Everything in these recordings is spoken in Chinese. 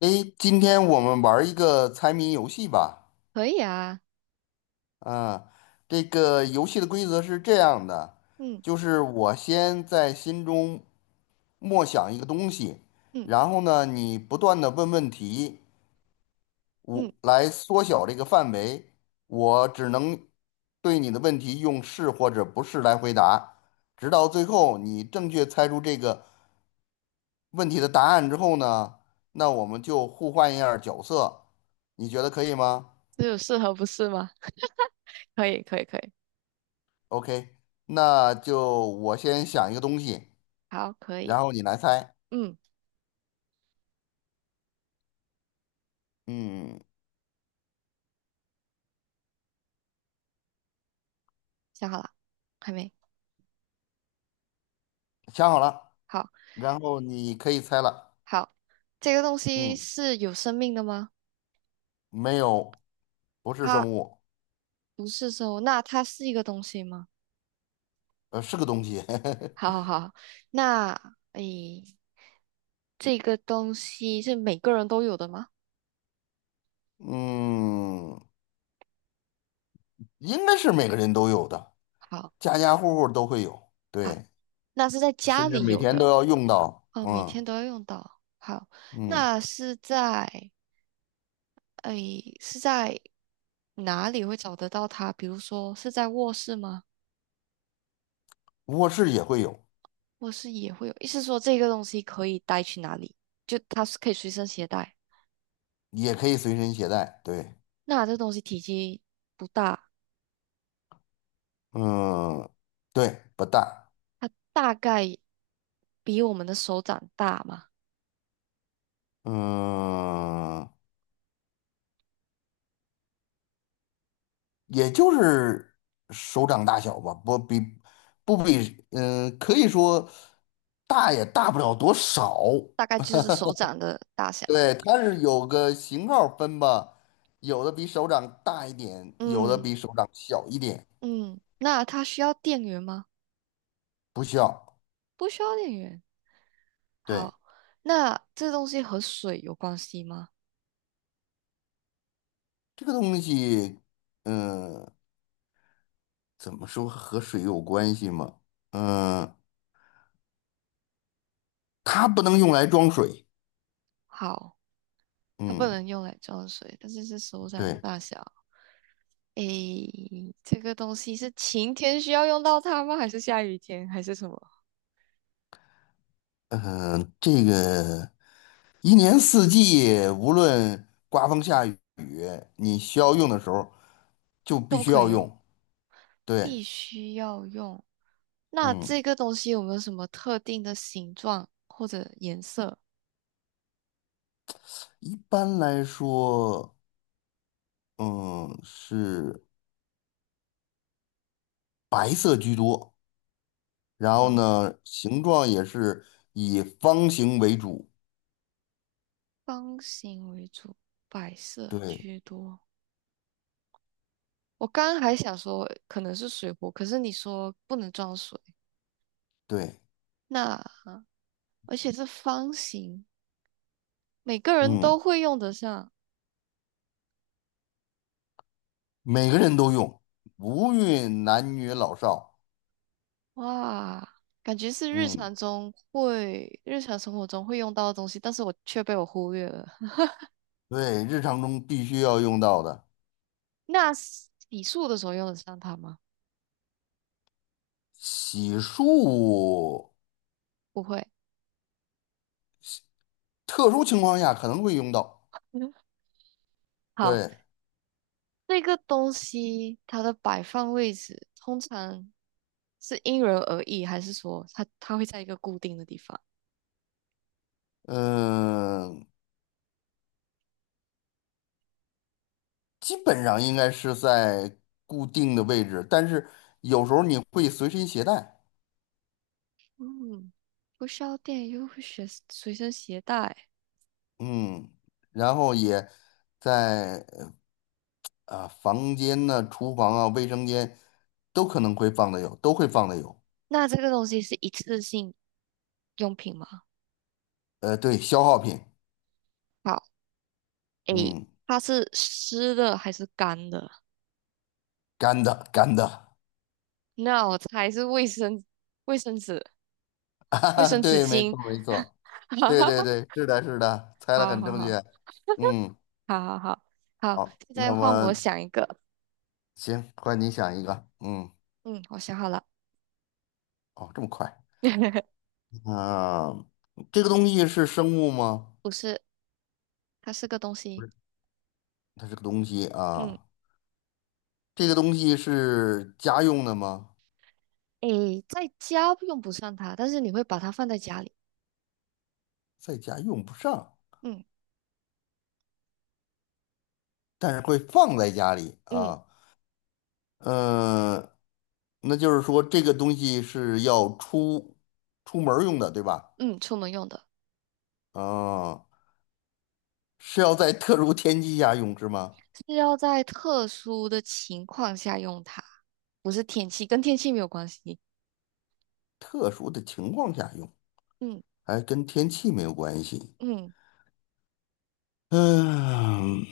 诶，今天我们玩儿一个猜谜游戏吧。可以啊。啊，这个游戏的规则是这样的，嗯就是我先在心中默想一个东西，嗯然后呢，你不断的问问题，嗯，我来缩小这个范围。我只能对你的问题用是或者不是来回答，直到最后你正确猜出这个问题的答案之后呢，那我们就互换一下儿角色，你觉得可以吗？只有适合不是吗？可以可以可以，OK，那就我先想一个东西，好，可以。然后你来猜。嗯，嗯，想好了，还没。想好了，好然后你可以猜了。好，这个东西嗯，是有生命的吗？没有，不是它生物，不是生物，那它是一个东西吗？是个东西。好好 好，那诶，这个东西是每个人都有的吗？嗯，应该是每个人都有的，好家家户户都会有，好，对，那是在家甚至里每有天的。都要用到。哦，每嗯天都要用到。好，嗯，那是在。哎，是在哪里会找得到它？比如说是在卧室吗？卧室也会有，卧室也会有，意思说这个东西可以带去哪里？就它是可以随身携带。也可以随身携带。对，那这东西体积不大，嗯，对，不大。它大概比我们的手掌大嘛，嗯，也就是手掌大小吧，不比，可以说大也大不了多少。大概就是手掌的大小。对，它是有个型号分吧，有的比手掌大一点，有的嗯比手掌小一点，嗯，那它需要电源吗？不小。不需要电源。对，好，那这东西和水有关系吗？这个东西，嗯、怎么说和水有关系吗？嗯、它不能用来装水。好，它不嗯，能用来装水，但是是手掌的对，大小。诶，这个东西是晴天需要用到它吗？还是下雨天？还是什么？嗯、这个。一年四季，无论刮风下雨，你需要用的时候就必都须可要以用，用。对，必须要用。那嗯，这个东西有没有什么特定的形状或者颜色？一般来说，嗯，是白色居多，然后好，呢，形状也是以方形为主。方形为主，白色对居多。我刚刚还想说可能是水壶，可是你说不能装水，对，那而且是方形，每个人嗯，都会用得上。每个人都用，无论男女老少。哇，感觉是日嗯，常中会，日常生活中会用到的东西，但是我却被我忽略了。对，日常中必须要用到的，那洗漱的时候用得上它吗？洗漱，不会。特殊情况下可能会用到。嗯，好，对，这个东西它的摆放位置通常是因人而异，还是说它会在一个固定的地方？嗯，基本上应该是在固定的位置，但是有时候你会随身携 带，嗯，不需要电又会随随身携带。嗯，然后也在啊房间呢、厨房啊、卫生间都可能会放的有，都会放的有。那这个东西是一次性用品吗？对，消耗品，好，诶，嗯，它是湿的还是干的？干的，那我猜是卫生、卫生纸、卫啊生纸对，没巾。错没错，哈对哈对哈，对，是的是的，猜的好很好正好，确，嗯，好好好好，好，现那在换么我想一个。行，换你想一个，嗯，嗯，我想好了。哦，这么快。啊，这个东西是生物吗？不是，它是个东不西。是，它是个东西嗯，啊。这个东西是家用的吗？诶，在家用不上它，但是你会把它放在家里。在家用不上，嗯但是会放在家里嗯啊。嗯、那就是说这个东西是要出门儿用的，对吧？嗯，出门用的。啊，是要在特殊天气下用是吗？是要在特殊的情况下用它，不是天气，跟天气没有关系。特殊的情况下用，嗯还跟天气没有关系。嗯，嗯，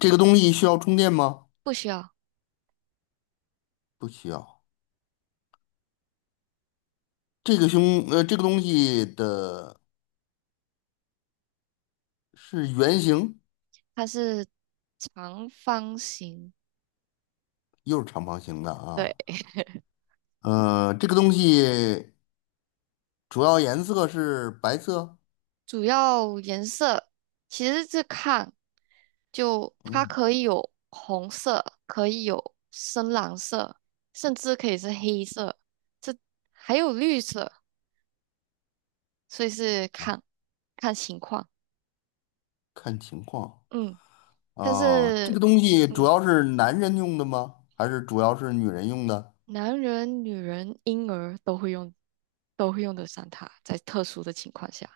这个东西需要充电吗？不需要，不需要。这个胸呃这个东西的是圆形，它是长方形，又是长方形的啊。对，这个东西主要颜色是白色，主要颜色其实是看，就它嗯，可以有红色，可以有深蓝色，甚至可以是黑色，这还有绿色，所以是看看情况。看情况嗯，但啊。这是。个东西主嗯。要是男人用的吗？还是主要是女人用的？男人、女人、婴儿都会用，都会用得上它，在特殊的情况下，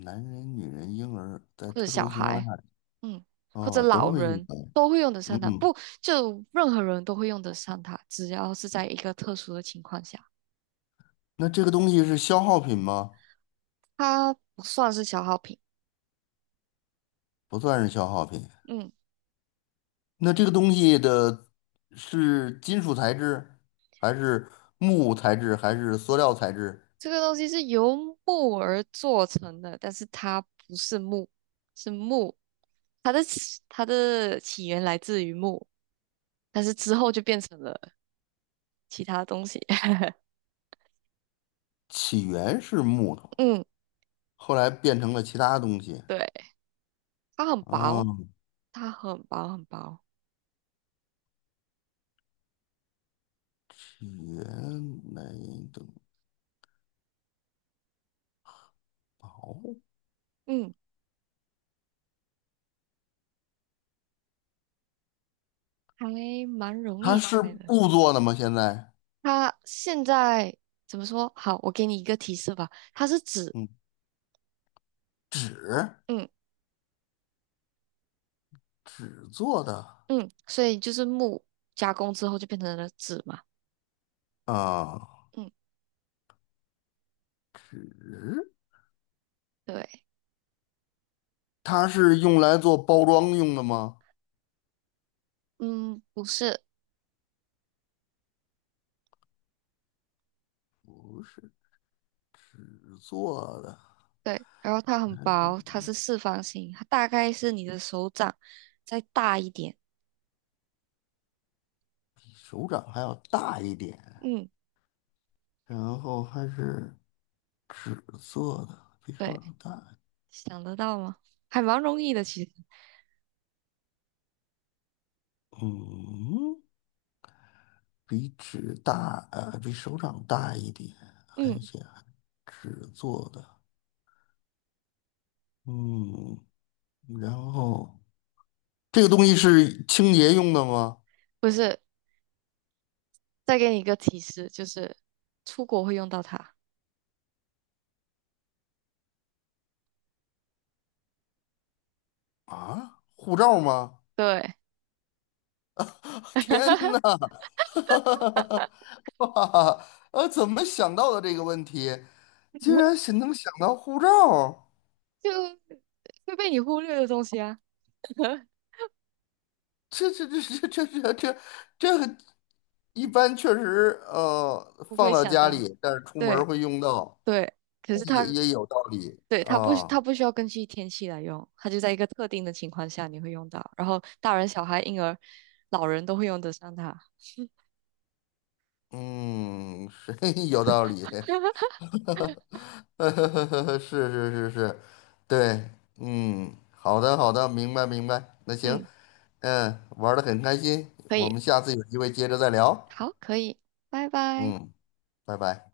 男人、女人、婴儿，在或者特小殊情况孩，下，嗯，或者哦，都老会用人到。都会用得上它。嗯，不，就任何人都会用得上它，只要是在一个特殊的情况下，那这个东西是消耗品吗？它不算是消耗品。不算是消耗品。嗯，那这个东西的是金属材质，还是木材质，还是塑料材质？这个东西是由木而做成的，但是它不是木，是木，它的起源来自于木，但是之后就变成了其他东西。起源是木头，嗯。后来变成了其他东西。对。它很薄，嗯，它很薄很薄，起源来等薄，嗯，还蛮容它易是猜的。布做的吗？现在，它现在怎么说？好，我给你一个提示吧，它是纸。嗯，纸，嗯纸做的嗯，所以就是木加工之后就变成了纸嘛。啊，嗯，纸，对。它是用来做包装用的吗？嗯，不是，纸做的，对，然后它很薄，它是四方形，它大概是你的手掌再大一点。比手掌还要大一点，嗯，然后还是。纸做的，比手对，掌大，想得到吗？还蛮容易的，其实。嗯，比纸大，比手掌大一点，还嗯，显纸做的，嗯，然后这个东西是清洁用的吗？不是，再给你一个提示，就是出国会用到它。啊，护照吗？对，天哪！哇，怎么想到的这个问题？竟然是能想到护照？就会被你忽略的东西啊，这这这这这这这这个一般确实，不放会到想家到。里，但是出门儿对会用到，对，可是也它也有道理对它不它啊。不需要根据天气来用，它就在一个特定的情况下你会用到，然后大人、小孩、婴儿、老人都会用得上它。嗯，是 有道理，是，对，嗯，好的好的，明白明白。那行，嗯，嗯，玩的很开心，可我以，们下次有机会接着再聊。好，可以，拜拜。嗯，拜拜。